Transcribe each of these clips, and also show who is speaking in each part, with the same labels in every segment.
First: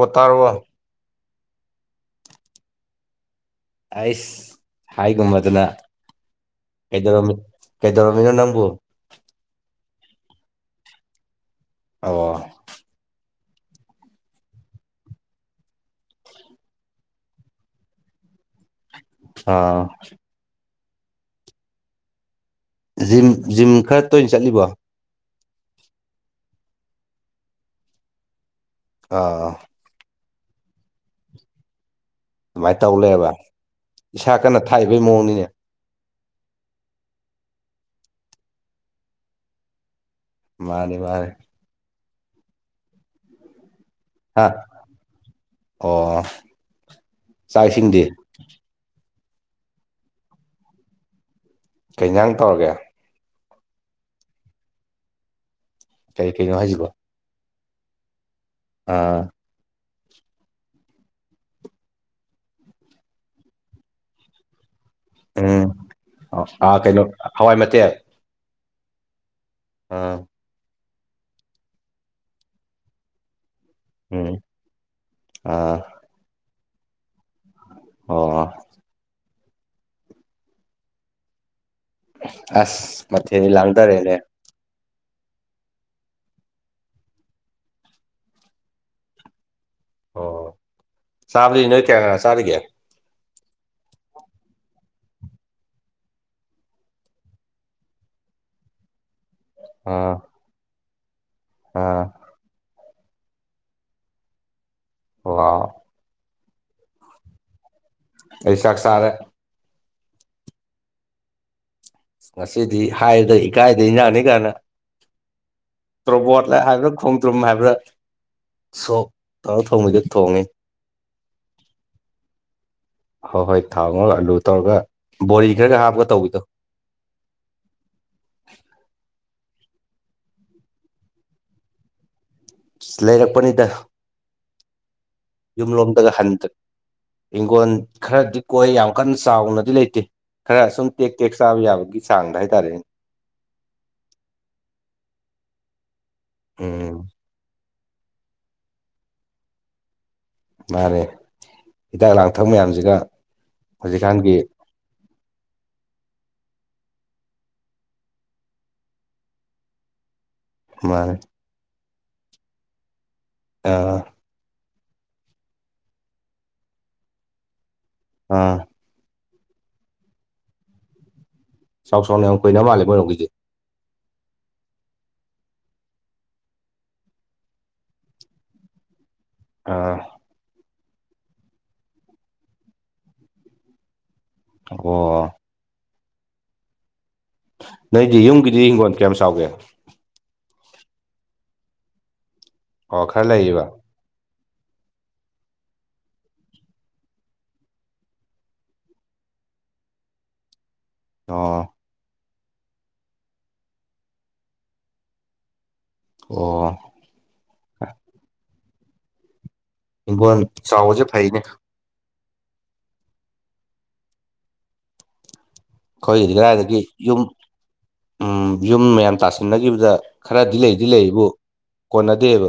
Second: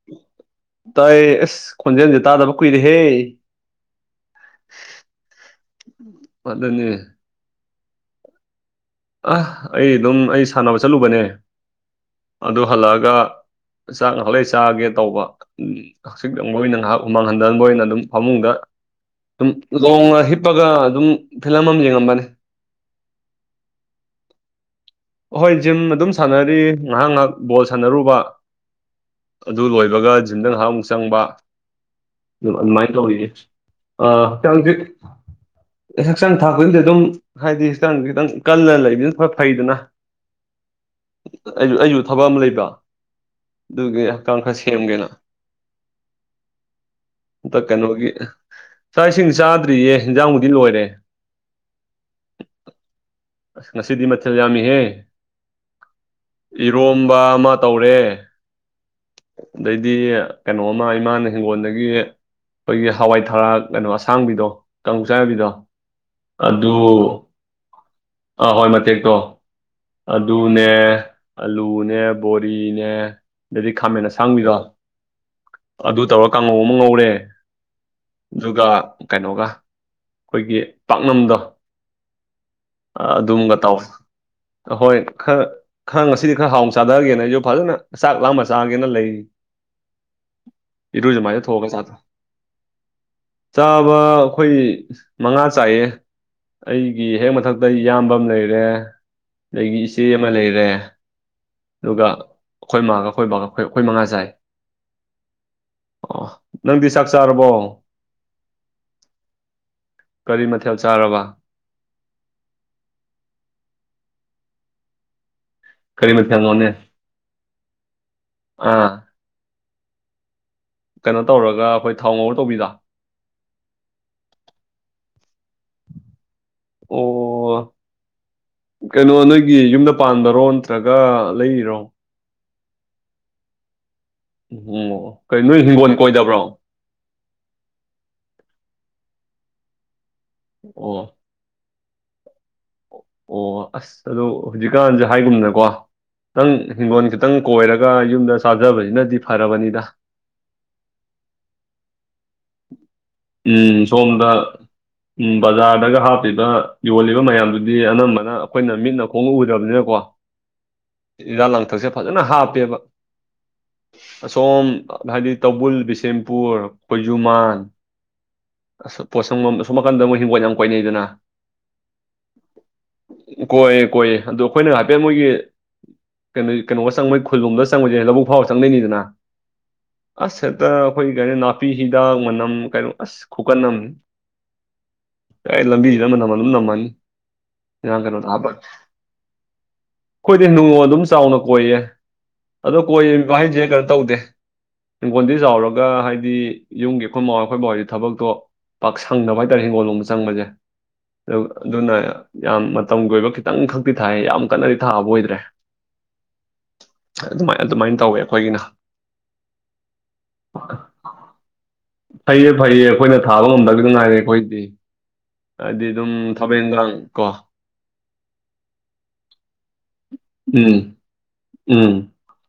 Speaker 1: ꯍꯣ ꯇꯔꯕꯣ
Speaker 2: ꯇꯥꯏꯌꯦ ꯑꯁ ꯈꯣꯟꯖꯦꯜꯁꯦ ꯇꯥꯗꯕ ꯀꯨꯏꯔꯦꯍꯦ
Speaker 1: ꯑꯩꯁ ꯍꯥꯏꯒꯨꯝꯃꯗꯅ
Speaker 2: ꯑꯗꯨꯅꯦ
Speaker 1: ꯀꯩꯗꯧꯔꯝꯃꯤ ꯀꯩꯗꯧꯔꯝꯃꯤꯅꯣ ꯅꯪꯕꯨ
Speaker 2: ꯑꯍ ꯑꯩ ꯑꯗꯨꯝ ꯑꯩ ꯁꯥꯟꯅꯕ ꯆꯠꯂꯨꯕꯅꯦ
Speaker 1: ꯑꯣ
Speaker 2: ꯑꯗꯨ ꯍꯜꯂꯛꯑꯒ ꯆꯥꯛꯅ ꯍꯣꯔꯦꯟ ꯆꯥꯒꯦ ꯇꯧꯕ ꯎꯝ [unintelligible] ꯑꯗꯨꯝ
Speaker 1: ꯑꯥ
Speaker 2: ꯂꯣꯡꯅ ꯍꯤꯞꯄꯒ ꯑꯗꯨꯝ ꯐꯤꯂꯝ ꯑꯃ ꯌꯦꯡꯉꯝꯕꯅꯦ
Speaker 1: ꯖꯤꯝ ꯖꯤꯝ ꯈꯔ ꯇꯣꯏꯅ ꯆꯠꯂꯤꯕꯣ
Speaker 2: ꯍꯣꯏ ꯖꯤꯝ ꯑꯗꯨꯝ ꯁꯥꯟꯅꯔꯤ ꯉꯥꯏꯍꯥꯛ ꯉꯥꯏꯍꯥꯛ ꯕꯣꯜ ꯁꯥꯟꯅꯔꯨꯕ
Speaker 1: ꯑꯥ
Speaker 2: ꯑꯗꯨ ꯂꯣꯏꯕꯒ ꯖꯤꯝꯗ ꯉꯥꯏꯍꯥꯛ ꯑꯃꯨꯛ ꯆꯪꯕ ꯑꯥ
Speaker 1: ꯇꯧ
Speaker 2: ꯑꯗꯨꯃꯥꯏꯅ ꯇꯧꯔꯤꯌꯦ
Speaker 1: ꯂꯩꯔꯕ
Speaker 2: ꯑꯥ
Speaker 1: ꯏꯁꯥ ꯀꯟꯅ ꯊꯥꯛꯏꯕꯩ ꯃꯑꯣꯡꯅꯤꯅꯦ
Speaker 2: [unintelligible] ꯑꯦ ꯍꯛꯆꯥꯡ ꯊꯥꯛꯄꯗꯨꯗꯤ ꯑꯗꯨꯝ ꯍꯥꯏꯗꯤ ꯍꯛꯆꯥꯡ ꯈꯤꯇꯪ ꯀꯜꯂ ꯂꯩꯕꯅꯤꯅ ꯈꯔ ꯐꯩꯗꯅ
Speaker 1: ꯃꯥꯅ‌ꯦ ꯃꯥꯅ‌ꯦ
Speaker 2: ꯑꯩ ꯑꯩꯁꯨ ꯊꯕꯛ ꯑꯃ ꯂꯩꯕ ꯑꯗꯨꯒꯤ ꯀꯥꯡ
Speaker 1: ꯍꯥ
Speaker 2: ꯈꯔ ꯁꯦꯝꯒꯦꯅ
Speaker 1: ꯑꯣ
Speaker 2: ꯍꯟꯇꯛ
Speaker 1: ꯆꯥꯛ ꯏꯁꯤꯡꯗꯤ
Speaker 2: ꯀꯩꯅꯣꯒꯤ ꯆꯥꯛ ꯏꯁꯤꯡ ꯆꯥꯗ꯭ꯔꯤꯌꯦ ꯍꯦꯟꯖꯥꯡꯕꯨꯨꯗꯤ ꯂꯣꯏꯔꯦ
Speaker 1: ꯀꯩ ꯑꯦꯟꯖꯥꯡ ꯇꯧꯔꯒꯦ
Speaker 2: ꯑꯁ ꯉꯁꯤꯗꯤ ꯃꯊꯦꯜ ꯌꯥꯝꯃꯤꯍꯦ
Speaker 1: ꯀꯩ ꯀꯩꯅꯣ ꯍꯥꯏꯁꯤꯕꯣ
Speaker 2: ꯏꯔꯣꯝꯕ ꯑꯃ ꯇꯧꯔꯦ
Speaker 1: ꯑꯥ꯫
Speaker 2: ꯑꯗꯩꯗꯤ ꯀꯩꯅꯣꯝ ꯑꯃ ꯏꯃꯥꯅ ꯍꯤꯡꯒꯣꯜꯗꯒꯤ ꯑꯩꯈꯣꯏꯒꯤ ꯍꯋꯥꯏ ꯊꯔꯥꯛ ꯀꯩꯅꯣ ꯑꯁꯥꯡꯕꯤꯗꯣ ꯀꯥꯡꯉꯧ ꯆꯥ ꯌꯥꯕꯤꯗꯣ
Speaker 1: ꯎꯝ
Speaker 2: ꯑꯗꯨ
Speaker 1: ꯑꯥ ꯀꯩꯅꯣ ꯍꯋꯥꯏ ꯃꯇꯦꯛ
Speaker 2: ꯑꯥ ꯍꯥꯋꯥꯏ ꯃꯇꯦꯛꯇꯣ
Speaker 1: ꯑꯥ
Speaker 2: ꯑꯗꯨ ꯗꯨꯅꯦ ꯑꯂꯨꯅꯦ ꯕꯣꯔꯤꯅꯦ ꯑꯗꯩꯗꯤ ꯈꯥꯃꯦꯟ
Speaker 1: ꯎꯝ
Speaker 2: ꯑꯁꯥꯡꯕꯤꯗꯣ
Speaker 1: ꯑꯥ
Speaker 2: ꯑꯗꯨ ꯇꯧꯔ ꯀꯥꯡꯉꯧ ꯑꯃ ꯉꯧꯔꯦ
Speaker 1: ꯑꯣ
Speaker 2: ꯑꯗꯨꯒ ꯀꯩꯅꯣꯒ ꯑꯩꯈꯣꯏꯒꯤ ꯄꯥꯛꯅꯝꯗꯣ
Speaker 1: ꯑꯁ ꯃꯊꯦꯜꯗꯤ
Speaker 2: ꯑꯗꯨꯝꯒ ꯇꯧ
Speaker 1: ꯂꯥꯡꯊꯔꯦꯅꯦ
Speaker 2: ꯑꯍꯣꯏ ꯈꯔ ꯈꯔ ꯉꯁꯤꯗꯤ ꯈꯔ ꯍꯥꯎꯅ ꯆꯥꯗꯒꯦꯅ ꯑꯩꯁꯨ ꯐꯖꯅ ꯆꯥꯛ ꯂꯥꯝꯃ ꯆꯥꯒꯦꯅ ꯂꯩ
Speaker 1: ꯑꯣ
Speaker 2: ꯏꯔꯨꯖꯃꯥꯏꯅ ꯊꯣꯛꯑꯒ
Speaker 1: ꯆꯥꯕꯗꯤ ꯅꯣꯏ
Speaker 2: ꯆꯥꯊꯣꯛ
Speaker 1: ꯀꯌꯥ ꯀꯅꯥꯅꯥ ꯆꯥꯔꯤꯒꯦ
Speaker 2: ꯆꯥꯕ ꯑꯩꯈꯣꯏ ꯃꯉꯥ ꯆꯥꯏꯌꯦ ꯑꯩꯒꯤ ꯍꯦꯛ ꯃꯊꯛ ꯇ ꯏꯌꯥꯝꯕ ꯑꯝ ꯂꯩꯔꯦ ꯑꯗꯒꯤ ꯏꯆꯦ
Speaker 1: ꯑꯥ
Speaker 2: ꯑꯃ ꯂꯩꯔꯦ
Speaker 1: ꯑꯥ
Speaker 2: ꯑꯗꯨꯒ ꯑꯩꯈꯣꯏ ꯃꯥꯥꯒ ꯑꯩꯈꯣꯏ ꯕꯥꯒ ꯑꯩꯈꯣꯏ ꯑꯩꯈꯣꯏ ꯃꯉꯥ ꯆꯥꯏ
Speaker 1: [unintelligible]
Speaker 2: ꯑꯣ ꯅꯪꯗꯤ ꯆꯥꯛ ꯆꯥꯔꯕꯣ
Speaker 1: ꯑꯩ ꯆꯥꯛ ꯆꯥꯔꯦ
Speaker 2: ꯀꯔꯤ ꯃꯊꯦꯜ ꯆꯥꯔꯕ
Speaker 1: ꯉꯁꯤꯗꯤ ꯍꯥꯏꯕꯗ ꯏꯀꯥꯏꯗ ꯑꯦꯟꯖꯥꯡꯅꯦ ꯀꯥꯏꯅ
Speaker 2: ꯀꯔꯤ
Speaker 1: ꯇ‌ꯣꯔꯣꯕꯣꯠ ꯂ
Speaker 2: ꯃꯊꯦꯜꯅꯣꯅꯦ
Speaker 1: ꯍꯥꯏꯕ꯭ꯔꯥ ꯈꯣꯡꯗ꯭ꯔꯨꯝ ꯍꯥꯏꯕ꯭ꯔꯥ
Speaker 2: ꯑꯥ
Speaker 1: ꯁꯣꯛ ꯇꯧꯔ ꯊꯣꯡꯕꯤꯗ‌ꯣ ꯊꯣꯡꯉ‌ꯦ
Speaker 2: ꯀꯩꯅꯣ ꯇꯧꯔꯒ ꯑꯩꯈꯣꯏ ꯊꯥꯎ ꯉꯧꯔ ꯇꯧꯕꯤꯗ‌ꯣ
Speaker 1: ꯍꯣꯏ ꯍꯣꯏ ꯊꯥꯎ ꯉꯧꯔꯒ ꯑꯂꯨ ꯇꯧꯔꯒ ꯕꯣꯔꯤ ꯈꯔꯒ ꯍꯥꯞꯄꯒ ꯇꯧꯕꯤꯗꯣ
Speaker 2: ꯑꯣ ꯀꯩꯅꯣ ꯅꯣꯏꯒꯤ ꯌꯨꯝꯗ ꯄꯥꯟꯕꯔꯣ ꯅꯠꯇ꯭ꯔꯒ ꯂꯩꯔꯤꯔꯣ
Speaker 1: ꯂꯩꯔꯛꯄꯅꯤꯗ
Speaker 2: ꯎꯝ ꯀꯔꯤ ꯅꯣꯏ ꯍꯤꯡꯒꯣꯜ ꯀꯣꯏꯗꯕ꯭ꯔꯣ
Speaker 1: ꯍꯤꯡꯒꯣꯟ ꯈꯔꯗꯤ ꯀꯣꯏ ꯌꯥꯝ ꯀꯟꯅ ꯆꯥꯎꯅꯗꯤ ꯂꯩꯇꯦ ꯈꯔ ꯁꯨꯝ ꯇꯦꯛ
Speaker 2: ꯑꯣ
Speaker 1: ꯇꯦꯛ ꯆꯥꯕ ꯌꯥꯕꯒꯤ ꯆꯥꯡꯗ ꯍꯥꯏꯇꯥꯔꯦꯅꯦ
Speaker 2: ꯑꯣ ꯑꯁ ꯑꯗꯣ ꯍꯧꯖꯤꯛꯀꯥꯟꯁꯦ ꯍꯥꯏꯒꯨꯝꯅꯀꯣ ꯈꯤꯇꯪ
Speaker 1: ꯎꯝ
Speaker 2: ꯍꯤꯡꯒꯣꯟ ꯈꯤ ꯇꯪ ꯀꯣꯏꯔꯒ ꯌꯨꯝꯗ ꯆꯥꯖꯕꯁꯤꯅꯗꯤ ꯐꯔꯕꯅꯤꯗ
Speaker 1: ꯃꯥꯅꯦ ꯍꯤꯗꯥꯛ ꯂꯥꯡꯊꯛ ꯃꯌꯥꯝꯁꯤꯒ
Speaker 2: ꯎꯝ ꯁꯣꯝꯗ
Speaker 1: ꯍꯧꯖꯤꯛꯀꯥꯟꯒꯤ
Speaker 2: ꯎꯝ ꯕꯖꯥꯔꯗꯒ ꯍꯥꯞꯄꯤꯕ ꯌꯣꯜꯂꯤꯕ ꯃꯌꯥꯝꯗꯨꯗꯤ ꯑꯅꯝꯕꯅ ꯑꯩꯈꯣꯏꯅ ꯃꯤꯠꯅ ꯈꯣꯡꯅ ꯎꯗꯝꯅꯤꯅꯀꯣ
Speaker 1: ꯃꯥꯅꯦ
Speaker 2: ꯍꯤꯗꯥꯛ ꯂꯥꯡꯊꯛꯁꯦ ꯐꯖꯅ ꯍꯥꯞꯄꯦꯕ
Speaker 1: ꯑ
Speaker 2: ꯑꯁꯣꯝ ꯍꯥꯏꯗꯤ ꯇꯧꯕꯨꯜ ꯕꯤꯁꯦꯝꯄꯨꯔ ꯈꯣꯏꯖꯨꯃꯥꯟ
Speaker 1: ꯑꯥ
Speaker 2: ꯑꯁ ꯄꯣꯠꯁꯪꯕꯝ ꯑꯁ‌‌ꯣꯝ ꯅꯥꯀꯟꯗ ꯃꯣꯏ ꯍꯤꯡꯒꯣꯜ ꯌꯥꯝ ꯀꯣꯏꯅꯩ ꯗꯅ
Speaker 1: ꯆꯥꯎ ꯆꯥꯎꯅ ꯌꯥꯝ ꯀ‌‌ꯣꯏꯅ ꯃꯥꯜꯂꯦ ꯃ‌ꯣꯏꯔ‌ꯣꯝ ꯒꯤꯗꯤ
Speaker 2: ꯀꯣꯏꯌꯦ ꯀꯣꯏꯌꯦ ꯑꯗꯣ ꯑꯩꯈꯣꯏꯅ ꯍꯥꯏꯐꯦꯠ ꯃꯣꯏꯒꯤ ꯀꯩꯅꯣꯒꯤ ꯀꯩꯅꯣ ꯒ ꯆꯪꯕꯩ ꯈꯨꯜꯂꯣꯝꯗ ꯆꯪꯕꯖ‌ꯦ ꯂꯧꯕꯛ ꯐꯥꯎꯔ ꯆꯪꯗꯣꯏꯅꯤꯗꯅ
Speaker 1: ꯑꯥ
Speaker 2: ꯑꯥꯁ ꯍꯦꯛꯇ ꯑꯩꯈꯣꯏ ꯀꯩꯅꯣ ꯅꯥꯄꯤ ꯍꯤꯗꯥꯛ ꯃꯅꯝ ꯀꯩꯅꯣ ꯑꯁ ꯈꯨꯀꯟ ꯑꯃꯅꯤ
Speaker 1: ꯑꯣ
Speaker 2: ꯂꯝꯕꯤꯖꯤꯗ ꯃꯅꯝ ꯑꯗꯨꯝ ꯅꯝꯃꯅꯤ [unintelligible] ꯀꯩꯅꯣ
Speaker 1: ꯅꯣꯏꯗꯤ
Speaker 2: ꯗ ꯍꯥꯞ
Speaker 1: ꯌꯨꯝꯒꯤꯗꯤ ꯍꯤꯡꯒꯣꯜ ꯀꯌꯥꯝ ꯆꯥꯎꯒꯦ
Speaker 2: ꯑꯩꯈꯣꯏꯗꯤ ꯅꯣꯡ ꯑꯗꯨꯝ ꯆꯥꯎꯅ ꯀꯣꯏꯌꯦ ꯑꯗꯣ
Speaker 1: ꯑꯣ
Speaker 2: ꯀꯣꯏ
Speaker 1: ꯈꯔ
Speaker 2: ꯕ
Speaker 1: ꯂꯩꯌꯦꯕ
Speaker 2: ꯍꯥꯏꯖ‌ꯦ ꯀꯩꯅꯣ ꯇꯧꯗꯦ ꯍꯤꯡꯒꯣꯟꯗꯤ ꯆꯥꯎꯔꯒ ꯍꯥꯏꯗꯤ ꯌꯨꯝꯒꯤ ꯑꯩꯈꯣꯏ ꯃꯥꯥꯍ‌ꯣꯏ ꯑꯩꯈꯣꯏ ꯕꯥꯍ‌ꯣꯏ ꯊꯕꯛꯇꯣ ꯄꯥꯛ ꯁꯪꯗꯕ ꯍꯥꯏꯇꯥꯔꯦ ꯍꯤꯡꯒꯣꯜ ꯂꯣꯝꯕ ꯆꯪꯕꯖ‌ꯦ
Speaker 1: ꯑꯣ
Speaker 2: ꯑꯗꯨꯅ ꯌꯥꯝ ꯃꯇꯝꯒꯤ ꯑꯣꯏꯕ ꯈꯤꯇꯪ ꯈꯛꯇꯤ ꯊꯥꯏ ꯌꯥꯝ ꯀꯟꯅꯗꯤ ꯊꯥꯕ ꯑꯣꯏꯗ꯭ꯔꯦ
Speaker 1: ꯑꯣ
Speaker 2: ꯑꯗꯨꯃꯥꯏ ꯑꯗꯨꯃꯥꯏꯅ ꯇꯧꯋꯦ ꯑꯩꯈꯣꯏꯒꯤꯅ
Speaker 1: ꯍꯤꯡꯒ‌ꯣꯟ ꯆꯥꯎꯕꯖ‌ꯦ ꯐꯩꯅꯦ
Speaker 2: ꯐꯩꯌꯦ ꯐꯩꯌꯦ ꯑꯩꯈꯣꯏꯅ ꯊꯥꯕ ꯉꯝꯗꯕꯖꯤ ꯗꯪꯉꯥꯏꯔꯦ ꯑꯩꯈꯣꯏꯗꯤ ꯍꯥꯏꯗꯤ ꯑꯗꯨꯝ
Speaker 1: ꯑꯩꯈꯣꯏꯒꯤꯗꯤ
Speaker 2: ꯊꯕꯛ
Speaker 1: ꯀꯥꯏꯗꯒꯤ
Speaker 2: ꯏꯟꯈꯥꯡ
Speaker 1: ꯌꯨꯝ
Speaker 2: ꯀꯣ
Speaker 1: ꯎꯝ ꯌꯨꯝ ꯃꯌꯥꯝ ꯇꯥꯁꯤꯟꯅꯒꯤꯕꯗ ꯈꯔꯗꯤ
Speaker 2: ꯎꯝ
Speaker 1: ꯂꯩꯗꯤ ꯂꯩꯌ‌ꯦꯕꯨ
Speaker 2: ꯎꯝ
Speaker 1: ꯀꯣꯟꯅꯗꯦꯕ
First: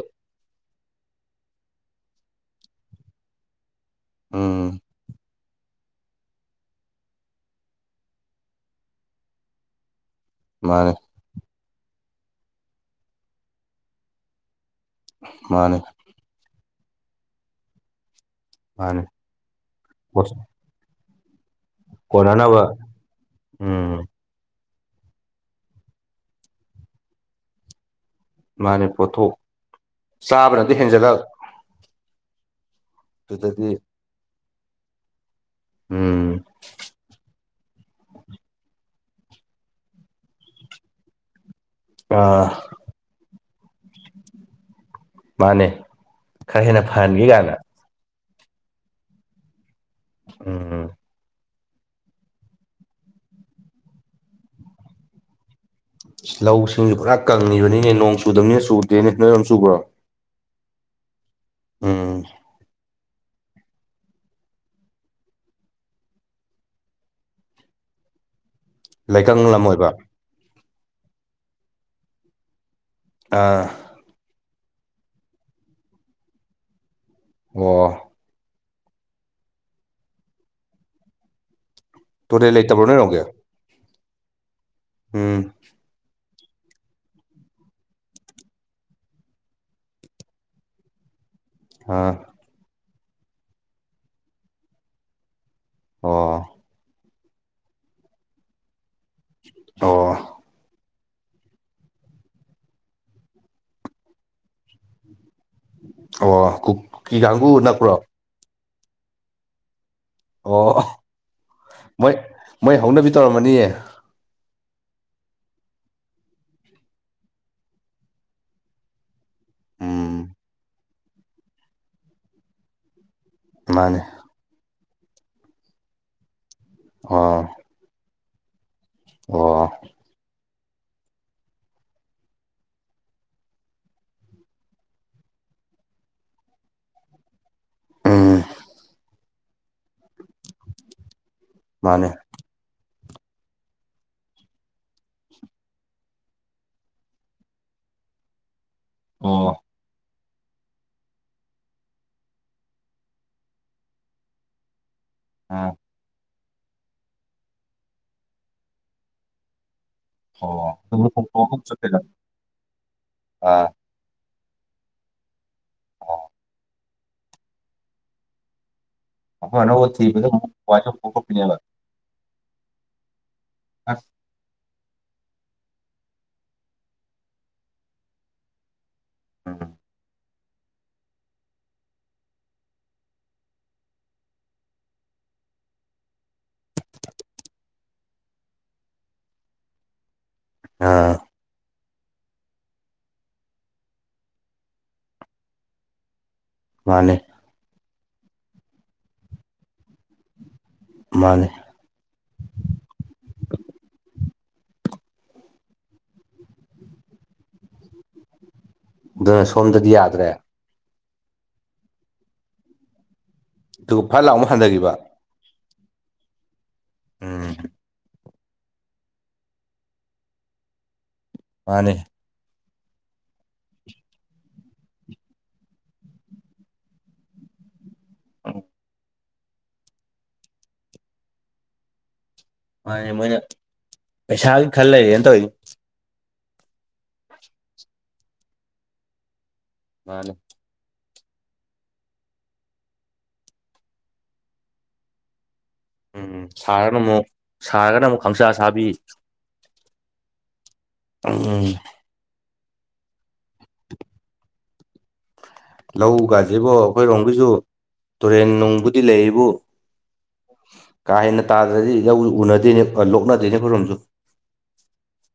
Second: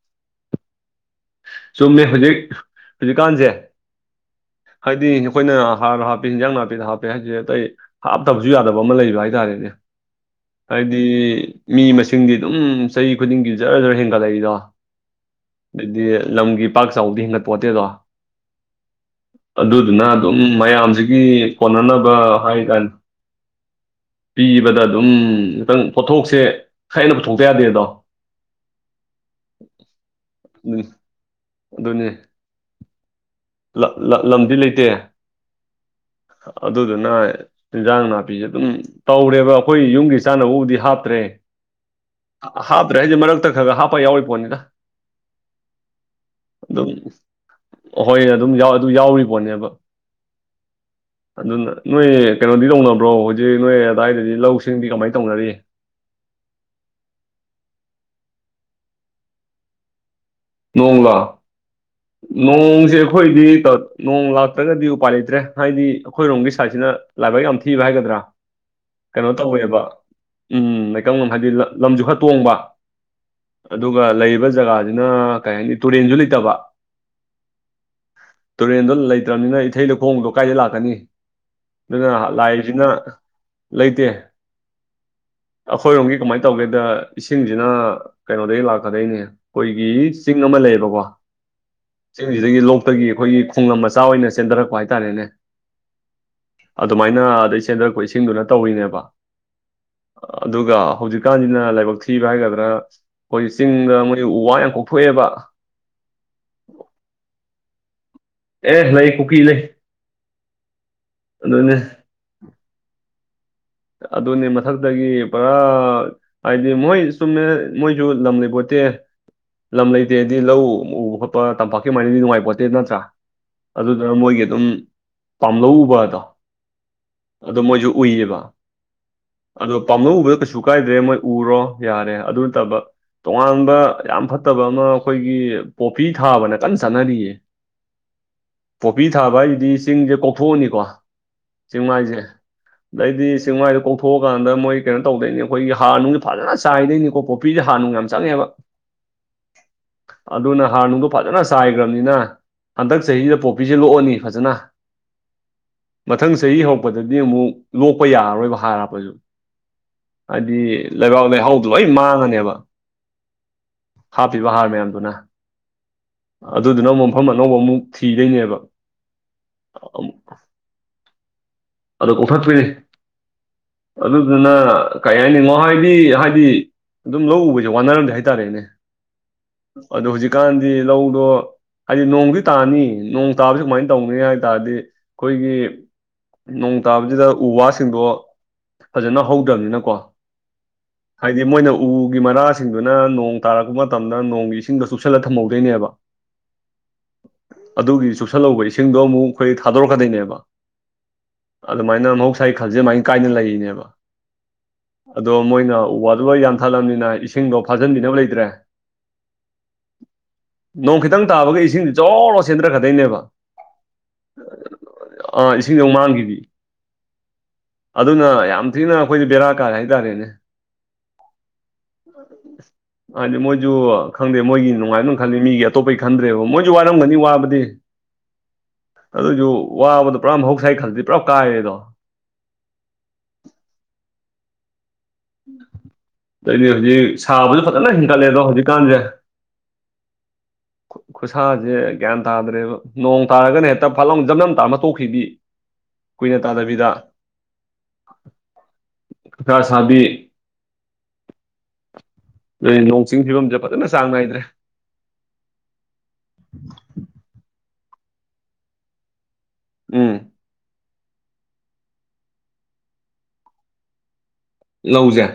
Speaker 2: ꯆꯨꯝꯃꯦ ꯍꯧꯖꯤꯛ ꯍꯧꯖꯤꯛꯀꯥꯟꯖ‌ꯦ
Speaker 1: ꯎꯝ
Speaker 2: ꯍꯥꯏꯗꯤ ꯑꯩꯈꯣꯏꯅ ꯍꯥꯔ ꯍꯥꯞꯄꯤ ꯍꯤꯟꯖꯥꯡ ꯅꯥꯄꯤꯗ ꯍꯥꯞꯄꯄꯤ ꯍꯥꯏꯁꯦ ꯑꯇꯩ ꯍꯥꯞꯇꯕꯁꯨ ꯌꯥꯗꯕ ꯑꯃ ꯂꯩꯕ ꯍꯥꯏꯇꯥꯔꯦꯅꯦ
Speaker 1: ꯃꯥꯅꯦ
Speaker 2: ꯍꯥꯏꯗꯤ ꯃꯤ ꯃꯁꯤꯡꯗꯤ ꯑꯗꯨꯝ ꯆꯍꯤ ꯈꯨꯗꯤꯡꯒꯤ ꯖꯔ ꯖꯔ ꯍꯦꯟꯒꯠꯂꯛꯏꯗꯣ
Speaker 1: ꯃꯥꯅꯦ
Speaker 2: ꯑꯗꯩꯗꯤ ꯂꯝꯒꯤ ꯄꯥꯛ ꯆꯥꯎꯕꯗꯤ ꯍꯦꯟꯒꯠ ꯄ‌ꯣꯠꯇ‌ꯦ‌ꯗꯣ
Speaker 1: ꯃꯥꯅꯦ
Speaker 2: ꯑꯗꯨꯗꯨꯅ ꯑꯗꯨꯝ ꯃꯌꯥꯝꯖꯤꯒꯤ ꯀꯣꯟꯅꯅꯕ ꯍꯥꯏ
Speaker 1: ꯀꯣꯟꯅꯅꯕ
Speaker 2: ꯀꯅ
Speaker 1: ꯎꯝ
Speaker 2: ꯄꯤꯕꯗ ꯑꯗꯨꯝ ꯈꯤꯇꯪ ꯄꯣꯠꯊꯣꯛꯁꯦ ꯈꯍ‌ꯦꯟꯅ ꯄꯨꯊꯣꯛꯇ ꯌꯥꯗꯦꯗꯣ
Speaker 1: ꯃꯥꯅꯦ ꯄꯣꯠꯊꯣꯛ ꯆꯥꯕꯅꯗꯤ ꯍꯦꯟꯖꯜꯂꯛ
Speaker 2: ꯑꯗꯨꯅꯦ
Speaker 1: ꯑꯗꯨꯗ ꯗꯤ
Speaker 2: ꯂ ꯂ ꯂꯝꯗꯤ ꯂꯩꯇꯦ
Speaker 1: ꯎꯝ
Speaker 2: ꯑꯗꯨꯗꯨꯅ ꯏꯟꯖꯥꯡ ꯅꯥꯄꯤꯖ‌ꯦ ꯑꯗꯨꯝ ꯇꯧꯔꯦꯕ ꯑꯩꯈꯣꯏ ꯌꯨꯝꯒꯤ ꯆꯥꯅꯕꯕꯨꯗꯤ ꯍꯥꯞꯇ꯭ꯔꯦ
Speaker 1: ꯑ
Speaker 2: ꯍꯥꯞꯇ꯭ꯔꯦ ꯍꯥꯏꯁꯦ ꯃꯔꯛꯇ ꯈꯔ ꯈ ꯍꯥꯞꯄ ꯌꯥꯎꯔꯤ ꯄꯣꯠꯅꯤꯗ
Speaker 1: ꯃꯥꯅꯦ ꯈꯔ ꯍꯦꯟꯅ
Speaker 2: ꯑꯗꯨꯝ
Speaker 1: ꯐꯍꯟꯒꯦ ꯒꯥꯏꯅ
Speaker 2: ꯍꯣꯏ ꯑꯗꯨꯝ ꯌꯥꯎꯔꯤ ꯑꯗꯨ ꯌꯥꯎꯔꯤꯄꯣꯠꯅꯦꯕ
Speaker 1: ꯎꯝ
Speaker 2: ꯑꯗꯨꯅ ꯅꯣꯏ ꯀꯩꯅꯣꯗꯤ ꯇꯧꯅꯕ꯭ꯔꯣ ꯍꯧꯖꯤꯛ ꯅꯣꯏ ꯑꯗꯥꯏꯗꯗꯤ ꯂꯧꯁꯤꯡꯗꯤ ꯀꯃꯥꯏ ꯇꯧꯅꯔꯤ
Speaker 1: ꯂꯧꯁꯤꯡꯁꯤ ꯄꯨꯔꯥ ꯀꯪꯉꯤꯕꯅꯤꯅꯦ ꯅꯣꯡ ꯆꯨꯗꯕꯅꯤꯅ ꯆꯨꯗꯦꯅꯦ ꯅꯣꯏꯔꯣꯝ ꯆꯨꯕ꯭ꯔꯣ
Speaker 2: ꯅꯣꯡꯂꯥ
Speaker 1: ꯎꯝ
Speaker 2: ꯅꯣꯡꯁꯦ ꯑꯩꯈꯣꯏꯗꯤ ꯅꯣꯡ ꯂꯥꯛꯇ꯭ꯔꯒꯗꯤ ꯎꯄꯥꯏ ꯂꯩꯇ꯭ꯔꯦ ꯍꯥꯏꯗꯤ ꯑꯩꯈꯣꯏꯔꯣꯝꯒꯤ ꯁꯥꯏꯠꯁꯤꯅ ꯂꯥꯏꯕꯛ ꯌꯥꯝ ꯊꯤꯕ ꯍꯥꯏꯒꯗ꯭ꯔꯥ ꯀꯩꯅꯣ
Speaker 1: ꯂꯩꯀꯪ ꯂꯝ
Speaker 2: ꯇꯧꯋꯦꯕ
Speaker 1: ꯑꯣꯏꯕ
Speaker 2: ꯎꯝ ꯂꯩꯀꯪ ꯃꯝ ꯍꯥꯏꯕꯗꯤ ꯂꯝꯖꯨ ꯈꯔ ꯇꯣꯡꯕ
Speaker 1: ꯑꯥ
Speaker 2: ꯑꯗꯨꯒ ꯂꯩꯔꯤꯕ ꯖꯒꯥꯁꯤꯅ ꯀꯩ ꯍꯥꯏꯅꯤ ꯇꯨꯔꯦꯟꯁꯨ ꯂꯩꯇꯕ
Speaker 1: ꯑꯣ
Speaker 2: ꯇꯨꯔꯦꯟꯗꯣ ꯂꯩꯇ꯭ꯔꯕꯅꯤꯅ ꯏꯊꯩ ꯂꯧꯈꯣꯡꯗꯣ ꯀꯥꯏꯗꯩ ꯂꯥꯛꯀꯅꯤ ꯑꯗꯨꯅ
Speaker 1: ꯇꯨꯔꯦꯜ ꯂꯩꯇꯕ꯭ꯔꯣ
Speaker 2: ꯂꯥꯛꯏꯖꯤꯅ
Speaker 1: ꯅꯣꯏꯔꯣꯝꯒꯤ
Speaker 2: ꯂꯩꯇꯦ
Speaker 1: ꯎꯝ
Speaker 2: ꯑꯩꯈꯣꯏꯔꯣꯝꯒꯤ ꯀꯃꯥꯏꯅ ꯇꯧꯒꯦꯗ ꯏꯁꯤꯡꯁꯤꯅ ꯀꯩꯅꯣꯗꯒꯤ ꯂꯥꯛꯀꯗꯣꯏꯅꯦ ꯑꯩꯈꯣꯏꯒꯤ ꯆꯤꯡ ꯑꯃ ꯂꯩꯌꯦꯕꯀꯣkk
Speaker 1: ꯑꯥ
Speaker 2: ꯁꯤꯗꯒꯤ ꯂꯣꯛꯇꯒꯤ ꯑꯩꯈꯣꯏꯒꯤ ꯈꯣꯂꯝ ꯃꯆꯥ ꯑꯣꯏꯅ ꯆꯦꯟꯊꯔꯛꯄ ꯍꯥꯏꯇꯥꯔꯦꯅꯦ
Speaker 1: ꯑꯣ
Speaker 2: ꯑꯗꯨꯃꯥꯏꯅ ꯅ ꯑꯗꯩ ꯆꯦꯟꯗꯔꯛꯄ ꯏꯁꯤꯡꯗꯨꯅ ꯇꯧꯔꯤꯅꯦꯕ
Speaker 1: ꯑꯣ
Speaker 2: ꯑꯗꯨꯒ ꯍꯧꯖꯤꯛꯀꯥꯟꯁꯤꯅ ꯂꯥꯏꯕꯛ ꯊꯤꯕ ꯍꯥꯏꯒꯗ꯭ꯔꯥ ꯑꯩꯈꯣꯏ ꯆꯤꯡꯗ ꯃꯣꯏ ꯎ ꯋꯥ ꯌꯥꯝ ꯀꯣꯛ ꯊꯣꯛꯑꯦꯕ
Speaker 1: ꯑꯣ ꯀꯨꯀꯤ ꯀꯥꯡꯕꯨ ꯅꯛꯄ꯭ꯔꯣ
Speaker 2: ꯑꯦ ꯂꯩ ꯀꯨꯀꯤ ꯂꯩ
Speaker 1: ꯑꯣ
Speaker 2: ꯑꯗꯨꯅꯦ
Speaker 1: ꯃꯣꯏ ꯃꯣꯏ ꯍꯧꯅꯕꯤ ꯇꯧꯔꯝꯃꯅꯤꯌꯦ
Speaker 2: ꯑꯗꯨꯅꯦ ꯃꯊꯛꯇꯒꯤ ꯄꯨꯔꯥ ꯍꯥꯏꯗꯤ ꯃꯣꯏ ꯆꯨꯝꯃꯦ ꯃꯣꯏꯁꯨ ꯂꯝ ꯂꯩꯄꯣꯠꯇꯦ ꯂꯝ
Speaker 1: ꯎꯝ
Speaker 2: ꯂꯩꯇꯦꯗꯤ ꯂꯧ ꯎꯕ ꯈꯣꯠꯄ ꯇꯝꯄꯥꯛꯀꯤ ꯃꯥꯏꯗꯤ ꯅꯨꯡꯉꯥꯏꯄꯣꯠꯇꯦ ꯅꯠꯇ꯭ꯔꯥ
Speaker 1: ꯃꯥꯅꯦ
Speaker 2: ꯑꯗꯨꯗꯨꯅ ꯃꯣꯏꯒꯤ ꯑꯗꯨꯝ ꯄꯥꯝꯂꯧ ꯎꯕꯗꯣ
Speaker 1: ꯑꯣ
Speaker 2: ꯑꯗꯨ ꯃꯣꯏꯁꯨ ꯎꯏꯌꯦꯕ
Speaker 1: ꯑꯣ
Speaker 2: ꯑꯗꯣ ꯄꯥꯝꯅꯧ ꯎꯕꯗꯨ ꯀꯩꯁꯨ ꯀꯥꯏꯗ꯭ꯔꯦ ꯃꯣꯏ ꯎꯔꯣ ꯌꯥꯔꯦ ꯑꯗꯨ ꯅꯠꯇꯕ ꯇꯣꯉꯥꯟꯕ ꯌꯥꯝ ꯐꯠꯇꯕ ꯑꯃ ꯑꯩꯈꯣꯏꯒꯤ ꯄꯣꯄꯤ ꯊꯥꯕꯅ ꯀꯟꯅ ꯆꯠꯅꯔꯤꯌꯦ
Speaker 1: ꯎꯝ
Speaker 2: ꯄꯣꯄꯤ ꯊꯥꯕ ꯍꯥꯏꯁꯤꯗꯤ ꯆꯤꯡꯁꯦ ꯀꯣꯛꯊꯣꯛꯑꯅꯤꯀꯣ
Speaker 1: ꯃꯥꯅꯦ
Speaker 2: ꯆꯤꯡꯃꯥꯏꯁꯦ ꯑꯗꯩꯗꯤ ꯆꯤꯡ ꯃꯥꯏꯗꯣ ꯀꯣꯛꯊꯣꯛꯑꯀꯥꯟꯗ ꯃꯣꯏ ꯀꯩꯅꯣ ꯇꯧꯗꯣꯏꯅꯤ ꯑꯩꯈꯣꯏꯒꯤ ꯍꯥꯔ ꯅꯨꯡꯁꯦ ꯐꯖꯅ ꯆꯥꯏꯗꯣꯏꯅꯤꯀꯣ ꯄꯣꯄꯤꯁꯦ ꯍꯥꯔ ꯅꯨꯡ ꯌꯥꯝ ꯆꯪꯉꯦꯕ
Speaker 1: ꯑꯣ
Speaker 2: ꯑꯗꯨꯅ ꯍꯥꯔ ꯅꯨꯡꯗꯣ ꯐꯖꯅ ꯆꯥꯏꯈ꯭ꯔꯕꯅꯤꯅ ꯍꯟꯗꯛ ꯆꯍꯤꯖꯤꯗ ꯄꯣꯛꯄꯤꯁꯦ ꯂꯣꯛꯑꯅꯤ ꯐꯖꯅ
Speaker 1: ꯑꯥ
Speaker 2: ꯃꯊꯪ ꯆꯍꯤ ꯍꯧꯔꯛꯄꯗꯗꯤ ꯑꯃꯨꯛ ꯂꯣꯛꯄ ꯌꯥꯔꯔꯣꯏꯕ ꯍꯥꯔ ꯍꯥꯞꯄꯁꯨ ꯍꯥꯏꯗꯤ
Speaker 1: ꯑꯣ ꯑꯗꯨ
Speaker 2: ꯂꯩꯕꯥꯛ
Speaker 1: ꯍꯣꯡꯇꯣꯛ ꯑꯃꯨꯛ
Speaker 2: ꯂꯩꯍꯥꯎꯗꯣ ꯂꯣꯏ
Speaker 1: ꯆꯠꯇꯣꯏꯔ
Speaker 2: ꯃꯥꯡꯉꯅꯦꯕ
Speaker 1: ꯑꯥ
Speaker 2: ꯍꯥꯞꯄꯤꯕ ꯍꯥꯔ ꯃꯌꯥꯝꯗꯨꯅ ꯑꯗꯨꯗꯨꯅ ꯑꯃꯨꯛ ꯃꯐꯝ ꯑꯅꯧꯕꯃꯨꯛ ꯊꯤꯗꯣꯏꯅꯦꯕ
Speaker 1: ꯑꯩꯈꯣꯏ ꯑꯅꯧꯕ ꯊꯤꯕꯗ ꯄꯣꯛꯊꯣꯛꯄꯤꯅꯦꯕ
Speaker 2: ꯑꯣ ꯀꯣꯛꯊꯠꯄꯤ
Speaker 1: ꯑꯁ
Speaker 2: ꯑꯗꯨꯗꯨꯅ ꯀꯩ ꯍꯥꯏꯅꯤ ꯉꯣ ꯍꯥꯏꯗꯤ ꯍꯥꯏꯗꯤ ꯑꯗꯨꯝ ꯂꯧ ꯎꯕꯁꯦ ꯋꯥꯅꯔꯝꯗꯦ ꯍꯥꯏꯇꯥꯔꯦꯅꯦ
Speaker 1: ꯎꯝ
Speaker 2: ꯑꯗꯣ ꯍꯧꯖꯤꯛꯀꯥꯟꯗꯤ ꯂꯧꯗꯣ ꯍꯥꯏꯗꯤ ꯅꯣꯡꯗꯤ ꯇꯥꯅꯤ ꯅꯣꯡ ꯇꯥꯕꯁꯤ ꯀꯃꯥꯏꯅ ꯇꯧꯅꯤ ꯍꯥꯏ ꯇꯥꯔꯗꯤ ꯑꯩꯈꯣꯏꯒꯤ ꯅꯣꯡ ꯇꯥꯕꯁꯤꯗ ꯎ ꯋꯥꯁꯤꯡꯗꯣ ꯐꯖꯅ ꯍꯧꯗ꯭ꯔꯕꯅꯤꯅꯀꯣ
Speaker 1: ꯑꯥ
Speaker 2: ꯍꯥꯏꯗꯤ ꯃꯣꯏꯅ ꯎꯒꯤ ꯃꯔꯥꯁꯤꯡꯗꯨꯅ ꯅꯣꯡ ꯇꯥꯔꯛꯄ ꯃꯇꯝꯗ ꯅꯣꯡꯒꯤ ꯏꯁꯤꯡꯗꯣ ꯆꯨꯞꯁꯜꯂ ꯊꯝꯍꯧꯗꯣꯏꯅꯦꯕ
Speaker 1: ꯃꯥꯅꯦ
Speaker 2: ꯑꯗꯨꯒꯤ ꯆꯨꯞꯁꯜꯍꯧꯕ ꯏꯁꯤꯡꯗꯣ ꯑꯃꯨꯛ ꯑꯩꯈꯣꯏ ꯊꯥꯗꯣꯔꯛꯀꯗꯣꯏꯅꯦꯕ
Speaker 1: ꯃꯥꯅꯦ
Speaker 2: ꯑꯗꯨꯃꯥꯏꯅ ꯃꯍꯧꯁꯥꯒꯤ ꯈꯜꯁꯦ ꯑꯗꯨꯃꯥꯏꯅ ꯀꯥꯏꯅ ꯂꯩꯔꯤꯅꯦꯕ ꯑꯗꯣ ꯃꯣꯏꯅ ꯎ ꯋꯥꯗꯨ ꯂꫭꯏ ꯌꯥꯟꯊꯠꯂꯕꯅꯤꯅ ꯏꯁꯤꯡꯗꯣ ꯐꯥꯖꯤꯟꯕꯤꯅꯕ ꯂꯩꯇ꯭ꯔꯦ
Speaker 1: ꯗ ꯁꯣꯝꯗꯗꯤ ꯌꯥꯗ꯭ꯔꯦ
Speaker 2: ꯅꯣꯡ ꯈꯤꯇꯪ ꯇꯥꯕꯒ ꯏꯁꯤꯡꯗꯤ ꯖꯣ ꯁꯦꯟꯊꯔꯛꯀꯗꫭꯏꯅꯦꯕ
Speaker 1: ꯑꯗꯨꯒ ꯐꯠ ꯂꯥꯎꯨ ꯍꯟꯊꯈꯤꯕ
Speaker 2: ꯑ ꯏꯁꯤꯡꯗꯧ ꯃꯥꯡꯈꯤꯕ
Speaker 1: ꯎꯝ
Speaker 2: ꯑꯗꯨꯅ ꯌꯥꯝ ꯍꯧꯖꯤꯛꯅ ꯑꯩꯈꯣꯏꯗꯤ ꯕꯦꯔꯥ ꯀꯥꯔ ꯍꯥꯏꯇꯥꯔꯦꯅꯦ
Speaker 1: ꯃꯥꯅꯦ
Speaker 2: ꯍꯥꯏꯗꯤ ꯃꯣꯏꯁꯨ ꯈꯪꯗꯦ ꯃꯣꯏꯒꯤ ꯅꯨꯡꯉꯥꯏ ꯑꯗꯨꯝ ꯈꯜꯂꯤ ꯃꯤꯒꯤ ꯑꯇꯣꯞꯄꯒꯤ ꯈꯟꯗ꯭ꯔꯦꯕ ꯃꯣꯏꯁꯨ ꯋꯥꯔꯝꯒꯅꯤ ꯋꯥꯕꯗꯤ ꯑꯦ
Speaker 1: ꯑꯎ
Speaker 2: ꯑꯗꯨꯁꯨ ꯋꯥꯕꯗꯣ ꯄꯨꯔꯥ ꯃꯍꯧ ꯁꯥꯏ ꯈꯜꯂꯗꯤ ꯄꯨꯔꯥ ꯀꯥꯏꯔꯦꯗꯣ
Speaker 1: ꯃꯥꯅꯦ ꯃꯣꯏꯅ ꯄꯩꯁꯥꯒꯤ ꯈꯜ ꯂꯩꯔꯦꯅ ꯇꯧꯔꯤꯅꯦ
Speaker 2: ꯑꯩꯅꯦ ꯍꯧꯖꯤꯛ ꯁꯥꯕꯁꯨ ꯐꯖꯅ ꯍꯦꯟꯒꯠꯂꯦ ꯑꯗꯣ ꯍꯧꯖꯤꯛꯀꯥꯟꯁꯦ
Speaker 1: ꯃꯥꯅꯦ
Speaker 2: ꯈꯨꯠꯁꯥꯁꯦ ꯒ꯭ꯌꯥꯟ ꯇꯥꯗ꯭ꯔꯦꯕ ꯅꯣꯡ ꯇꯥꯔꯒꯅ ꯍꯦꯛꯇ ꯐꯠꯂꯥꯎ ꯖꯝꯅꯝ ꯇꯥꯔꯝꯃ ꯇꯣꯛꯈꯤꯗꯤ
Speaker 1: ꯎꯝ ꯁꯥꯔꯒꯅ ꯑꯃꯨꯛ ꯁꯥꯔꯒꯅ ꯑꯃꯨꯛ ꯈꯪꯁꯥ ꯁꯥꯕꯤ
Speaker 2: ꯀꯀꯥ ꯁꯥꯕꯤ
Speaker 1: ꯎꯝ
Speaker 2: ꯅꯦ ꯅꯣꯡ ꯆꯤꯡꯒꯤ ꯐꯤꯕꯝꯁꯦ ꯐꯖꯅ ꯆꯥꯡ ꯅꯥꯏꯗ꯭ꯔꯦ
Speaker 1: ꯂꯧꯒꯁꯤꯕꯣ ꯑꯩꯈꯣꯏꯔꯣꯝꯒꯤꯁꯨ ꯇꯨꯔꯦꯟ ꯅꯨꯡꯕꯨꯗꯤ ꯂꯩꯕꯨ
Speaker 2: ꯎꯝ
Speaker 1: ꯀꯥ ꯍꯦꯟꯅ ꯇꯥꯗ꯭ꯔꯗꯤ ꯂꯧꯁꯨ ꯎꯅꯗꯦꯅꯦ ꯂꯣꯛꯅꯗꯦꯅꯦ ꯑꯩꯈꯣꯏꯔꯣꯝꯁꯨ
Speaker 2: ꯂꯧꯖꯦ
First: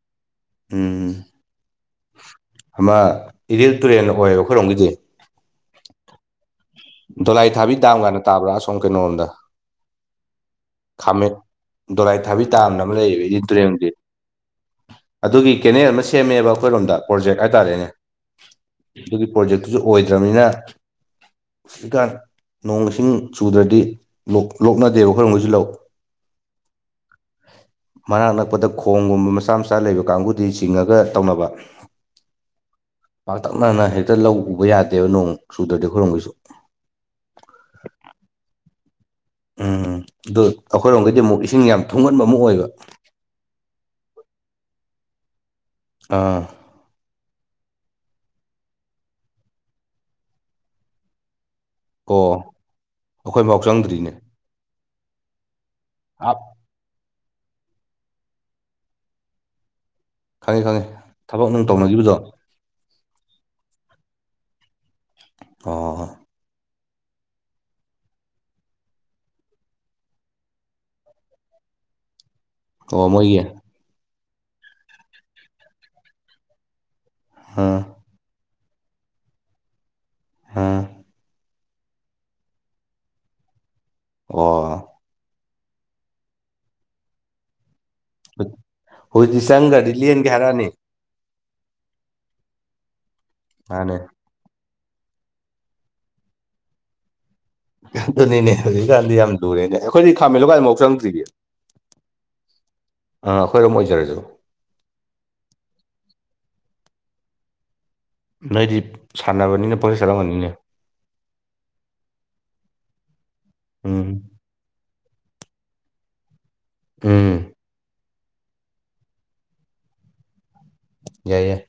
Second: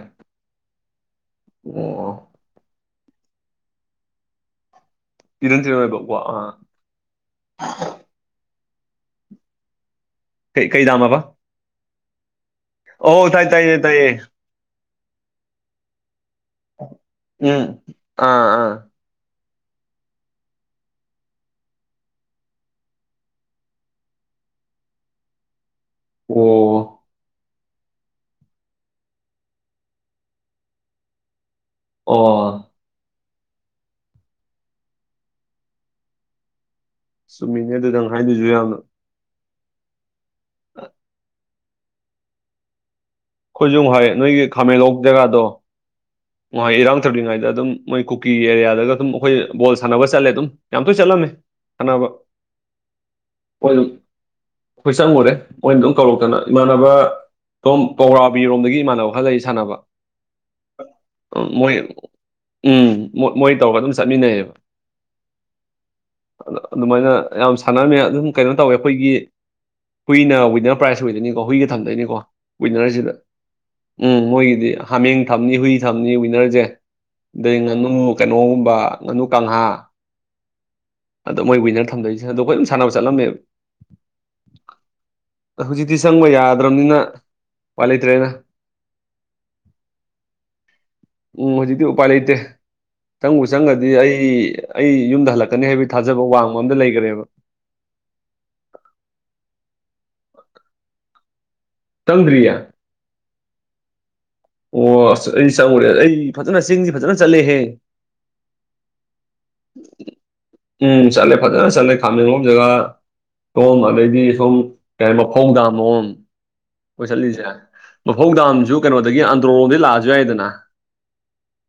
Speaker 1: ꯎꯝ
Speaker 2: ꯑꯣ ꯑꯣ
Speaker 1: ꯑꯃ ꯏꯔꯤꯜ ꯇꯨꯔꯦꯜ ꯑꯣꯏꯌꯦꯕ ꯑꯩꯈꯣꯏꯔꯣꯝꯒꯤꯗꯤ
Speaker 2: ꯏꯔꯟꯗꯤꯔꯣꯏꯕ ꯋꯥ ꯑ
Speaker 1: ꯗꯣꯂꯥꯏ ꯊꯥꯕꯤ ꯗꯥꯝ ꯀꯥꯏꯅ ꯇꯥꯕ꯭ꯔꯥ ꯑꯁꯣꯝ ꯀꯩꯅꯣꯝꯗ
Speaker 2: ꯀꯩ ꯀꯩ ꯗꯥꯝ ꯍꯥꯏꯕ
Speaker 1: ꯗꯣꯔꯥꯏ ꯊꯥꯕꯤ ꯇꯥꯝꯅ ꯑꯃ ꯂꯩꯌꯦꯕ ꯏꯔꯤꯜ
Speaker 2: ꯇꯥꯏ ꯇꯥꯏꯌꯦ
Speaker 1: ꯇꯨꯔꯦꯟꯒꯤ
Speaker 2: ꯇꯥꯏꯌꯦ
Speaker 1: ꯑꯗꯨꯒꯤ ꯀꯦꯅꯦꯜ ꯑꯃ ꯁꯦꯝꯃꯦꯕ ꯑꯩꯈꯣꯏꯔꯣꯝꯗ ꯄ꯭ꯔꯣꯖꯦꯛ
Speaker 2: ꯎꯝ
Speaker 1: ꯍꯥꯏꯇꯥꯔꯦꯅꯦ
Speaker 2: ꯑꯥ ꯑꯥ
Speaker 1: ꯑꯗꯨꯒꯤ ꯄ꯭ꯔꯣꯖꯦꯛꯇꯨꯁꯨ ꯑꯣꯏꯗ꯭ꯔꯕꯅꯤꯅ ꯍꯧꯖꯤꯛꯀꯥꯟ ꯅꯣꯡ ꯏꯁꯤꯡ ꯆꯨꯗ꯭ꯔꯗꯤ ꯂꫭꯛ ꯂꯣꯛꯅꯗꯦꯕ ꯑꯩꯈꯣꯏꯔꫭꯝꯒꯤꯁꯨ ꯂꯧ
Speaker 2: ꯑꯣ
Speaker 1: ꯃꯅꯥꯛ ꯅꯛꯄꯗ ꯈꯣꯡꯒꯨꯝꯕ ꯃꯆꯥ ꯃꯆꯥ ꯂꯩꯕ ꯀꯥꯡꯕꯨꯗꯤ ꯆꯤꯡꯉꯒ ꯇꯧꯅꯕ
Speaker 2: ꯑꯣ
Speaker 1: ꯄꯥꯛꯇꯛꯅꯅ ꯍꯦꯛꯇ ꯂꯧ ꯎꯕ ꯌꯥꯗꯦꯕ ꯅꯣꯡ ꯆꯨꯗ꯭ꯔꯗꯤ ꯑꯩꯈꯣꯏꯔꫭꯝꯒꯤꯁꯨ
Speaker 2: ꯆꯨꯝꯃꯤꯅꯦ ꯑꯗꯨ ꯅꯪ ꯍꯥꯏꯗꯣꯏꯁꯨ ꯌꯥꯝꯅ
Speaker 1: ꯎꯝ ꯑꯗꯨ ꯑꯩꯈꯣꯏꯔꯣꯝꯗꯩꯗꯤ ꯑꯃꯨꯛ ꯏꯁꯤꯡ ꯌꯥꯝ ꯊꯨꯡꯍꯟꯕ ꯑꯃꯨꯛ ꯑꯣꯏꯕ
Speaker 2: ꯑꯩꯈꯣꯏꯁꯨ ꯑꯃꯨꯛ ꯍꯥꯏꯑꯦ ꯅꯣꯏꯒꯤ ꯈꯥꯃꯦꯟ ꯍꯧꯕ ꯖꯒꯥꯗꯣ
Speaker 1: ꯑꯥ
Speaker 2: ꯉꯣꯏ ꯏꯔꯥꯡ ꯊꯧꯂꯤꯉꯩꯗ ꯑꯗꯨꯝ ꯃꯣꯏ ꯀꯨꯀꯤ ꯑꯦꯔꯤꯌꯥꯗꯒ ꯑꯗꯨꯝ ꯑꯩꯈꯣꯏ ꯕꯣꯜ ꯁꯥꯟꯅꯕ ꯆꯠꯂꯦ ꯑꯗꯨꯝ ꯌꯥꯝ ꯇꯣꯏ ꯆꯠꯂꯝꯃꯦ ꯁꯥꯟꯅꯕ
Speaker 1: ꯑꯣ ꯑꯩꯈꯣꯏꯐꯥꯎ
Speaker 2: ꯍꯣꯏ ꯑꯗꯨꯝ
Speaker 1: ꯆꯪꯗ꯭ꯔꯤꯅꯦ
Speaker 2: ꯆꯪꯉꯨꯔꯦ ꯃꯣꯏ ꯑꯗꯨꯝ ꯀꯧꯔꯛꯇꯅ
Speaker 1: ꯑꯞ
Speaker 2: ꯏꯃꯥꯟꯅꯕ ꯁꯣꯝ ꯄꯧꯔꯥꯕꯤꯔꯣꯝꯗꯒꯤ ꯏꯃꯥꯟꯅꯕ ꯈꯔ ꯂꯩ ꯁꯥꯟꯅꯕ
Speaker 1: ꯈꯪꯉꯤ ꯈꯪꯉꯤ
Speaker 2: ꯎꯨꯝ ꯃꯣꯏ ꯎꯨꯝ ꯃꯣꯏ ꯇꯧꯔꯒ ꯑꯗꯨꯝ ꯆꯠꯃꯤꯟꯅꯩꯌꯦꯕ
Speaker 1: ꯍꯣ ꯍꯣ ꯍꯣ
Speaker 2: ꯑꯗ ꯑꯗꯨꯃꯥꯏꯅ ꯌꯥꯝ ꯁꯥꯟꯅꯔꯝꯃꯦ ꯑꯗꯨꯝ ꯀꯩꯅꯣ ꯇꯧꯋꯦ ꯑꯩꯈꯣꯏꯒꯤ ꯍꯨꯏꯅ ꯋꯤꯟꯅꯔ ꯄ꯭ꯔꯥꯏꯖ ꯑꯣꯏꯗꯣꯏꯅꯤꯀꫭ ꯍꯨꯏꯒ ꯊꯝꯗꯣꯏꯅꯤꯀꯣ
Speaker 1: ꯑꯣ
Speaker 2: ꯋꯤꯟꯅꯔꯁꯤꯗ
Speaker 1: ꯃꯣꯏꯒꯤ
Speaker 2: ꯎꯝ ꯃꯣꯏꯒꯤꯗꯤ ꯍꯥꯃꯦꯡ ꯊꯝꯅꯤ ꯍꯨꯏ ꯊꯝꯅꯤ ꯋꯤꯟꯅꯔꯁꯦ ꯑꯗꯩ
Speaker 1: ꯑꯥ
Speaker 2: ꯉꯥꯅꯨ ꯀꯩꯅꯣꯒꯨꯝꯕ ꯉꯥꯅꯨ ꯀꯥꯡꯍꯥ
Speaker 1: ꯑꯥ
Speaker 2: ꯑꯥꯗꯨ ꯃꯣꯏ ꯋꯤꯅꯔ ꯊꯝꯗꯣꯏꯁꯤ ꯑꯗꯨ ꯑꯩꯈꯣꯏ ꯑꯗꯨꯝ ꯁꯥꯟꯅꯕ ꯆꯠꯂꯝꯃꯦꯕ
Speaker 1: ꯑꯣ
Speaker 2: ꯍꯧꯖꯤꯛꯇꯤ ꯆꯪꯕ ꯌꯥꯗ꯭ꯔꯕꯅꯤꯅ ꯎꯄꯥꯏ ꯂꯩꯇ꯭ꯔꯦꯗꯅ
Speaker 1: ꯍꯧꯖꯤꯛꯇꯤ ꯆꯪꯒ꯭ꯔꯗꯤ ꯂꯦꯟꯒꯦ ꯍꯥꯏꯔꯛꯑꯅꯤ
Speaker 2: ꯎꯨꯝ ꯍꯧꯖꯤꯛꯇꯤ ꯎꯄꯥꯏ ꯂꯩꯇꯦ ꯆꯪꯕꯨ ꯆꯪꯉꯗꯤ
Speaker 1: ꯃꯥꯅꯦ
Speaker 2: ꯑꯩ ꯑꯩ ꯌꯨꯝꯗ ꯍꯜꯂꯛꯀꯅꯤ ꯍꯥꯏꯕꯒꯤ ꯊꯥꯖꯕ ꯋꯥꯡꯃ ꯑꯝꯗ ꯂꯩꯒ꯭ꯔꯦꯕ
Speaker 1: ꯑꯗꯨꯅꯤꯅꯦ ꯍꯧꯖꯤꯛꯀꯥꯟꯗꯤ ꯌꯥꯝ ꯂꯨꯔꯦꯅꯦ ꯑꯩꯈꯣꯏꯗꯤ ꯈꯥꯃꯦꯟꯂꯣꯛꯀꯥꯏꯗꯣ ꯑꯝꯐꯥꯎ ꯆꯪꯗ꯭ꯔꯤꯅꯦ
Speaker 2: ꯆꯪꯗ꯭ꯔꯤꯌꯦ
Speaker 1: ꯑꯥ ꯑꯩꯈꯣꯏꯔꯣꯝ ꯑꯣꯏꯖꯔꯁꯨ
Speaker 2: ꯑꯣ ꯑꯁ ꯑꯩꯗꯤ ꯆꯪꯉꯨꯔꯦ ꯑꯩ ꯐꯖꯅ ꯆꯤꯡꯁꯤ ꯐꯖꯅ ꯆꯠꯂꯦꯍꯦ
Speaker 1: ꯅꯣꯏꯗꯤ ꯁꯥꯟꯅꯕꯅꯤꯅ ꯄꯣꯆꯠ ꯆꯠꯂꯝꯒꯅꯤꯅꯦ
Speaker 2: ꯎꯨꯝ ꯆꯠꯂꯦ ꯐꯖꯅ ꯆꯠꯂꯦ ꯈꯥꯃꯦꯟꯂꯣꯛ ꯖꯒꯥ ꯁꯣꯝ
Speaker 1: ꯎꯝ
Speaker 2: ꯑꯗꯩꯗꯤ ꯁꯣꯝ ꯀꯔꯤ ꯃꯐꯧꯗꯥꯝ ꯂꯣꯝ ꯈꯣꯏ
Speaker 1: ꯎꯝ
Speaker 2: ꯆꯠꯂꯤꯁꯦ ꯃꯐꯧ ꯗꯥꯝꯁꯨ ꯀꯩꯅꯣꯗꯒꯤ ꯑꯟꯗ꯭ꯔꯣꯔꯣꯝꯗꯒꯤ ꯂꯥꯛꯑꯁꯨ ꯌꯥꯏꯗꯅ
Speaker 1: ꯌꯥꯏ ꯌꯥꯏ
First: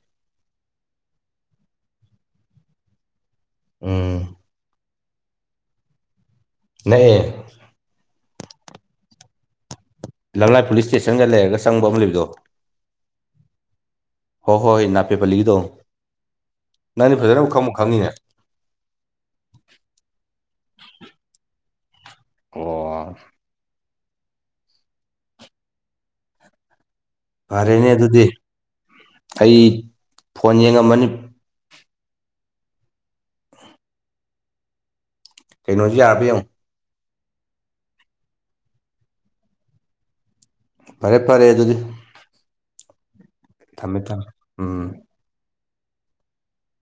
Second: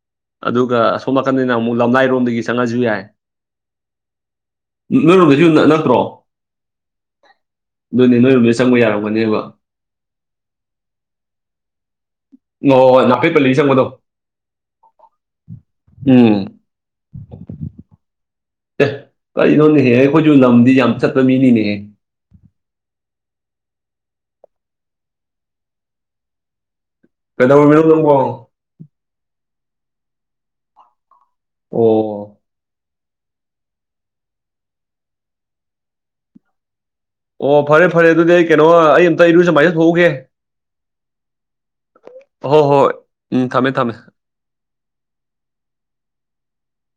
Speaker 2: ꯑꯗꯨꯒ ꯑꯁꯣꯝ ꯅꯥꯀꯟꯗꯩꯅ ꯑꯃꯨꯛ ꯂꯝꯂꯥꯏꯔꯣꯝꯗꯒꯤ ꯆꯪꯉꯁꯨ ꯌꯥꯏ
Speaker 1: ꯎꯨꯝ
Speaker 2: ꯅꯣꯏ ꯔꯣꯝꯗꯁꯨ ꯅꯠꯇ꯭ꯔꯣ
Speaker 1: ꯅꯛꯑꯦ
Speaker 2: ꯑꯗꯨꯅꯤ ꯅꯣꯏꯔꯣꯝꯗꯩ ꯆꯪꯕ ꯌꯥꯔꯝꯒꯅꯦꯕ
Speaker 1: ꯂꯝꯂꯥꯏ ꯄꯨꯂꯤꯁ ꯏꯁ꯭ꯇꯦꯁꯟꯒ ꯂꯩꯔꯒ ꯆꯪꯕ ꯑꯃ ꯂꯩꯕꯗꯣ
Speaker 2: ꯑꯣ ꯑꯣ ꯅꯥꯐꯦꯠꯄꯂꯤ ꯆꯪꯕꯗꯣ
Speaker 1: ꯍꯣꯏ ꯍꯣꯏ ꯅꯥꯄꯦꯠ ꯄꯜꯂꯤꯒꯤꯗꯣ
Speaker 2: ꯎꯝ
Speaker 1: ꯅꯪꯗꯤ ꯐꯖꯅꯕꯨ ꯈꯪꯕꯨ ꯈꯪꯉꯤꯅꯦ
Speaker 2: ꯑꯦ ꯀꯔꯤꯅꯣꯅꯦꯍꯦ ꯑꯩꯈꯣꯏꯁꯨ ꯂꯝꯗꯤ ꯌꯥꯝ ꯆꯠꯄ ꯃꯤꯅꯤꯅꯦꯍꯦ
Speaker 1: ꯑꯣ
Speaker 2: ꯀꯩꯗꯧꯔꯝꯃꯤꯅꯣ
Speaker 1: ꯐꯔꯦꯅꯦ
Speaker 2: ꯅꯪꯕꯣ
Speaker 1: ꯑꯗꯨꯗꯤ ꯑꯩ ꯐꯣꯟ ꯌꯦꯡꯉꯝꯕꯅꯤ
Speaker 2: ꯑꯣ
Speaker 1: ꯀꯩꯅꯣꯁꯨ ꯌꯥꯔꯕ ꯌꯦꯡꯉꯨ
Speaker 2: ꯑꯣ ꯐꯔꯦ ꯐꯔꯦ ꯑꯗꯨꯗꯤ ꯀꯩꯅꯣ ꯑꯩ ꯑꯝꯇ ꯏꯔꯨꯖꯥ ꯃꯥꯏꯖ ꯊꯣꯛꯎꯒꯦ
Speaker 1: ꯐꯔꯦ ꯐꯔꯦ ꯑꯗꯨꯗꯤ
Speaker 2: ꯍꯣ ꯍꯣꯏ
Speaker 1: ꯊꯝꯃꯦ ꯊꯝꯃꯦ ꯎꯨꯝ ꯎꯨꯝ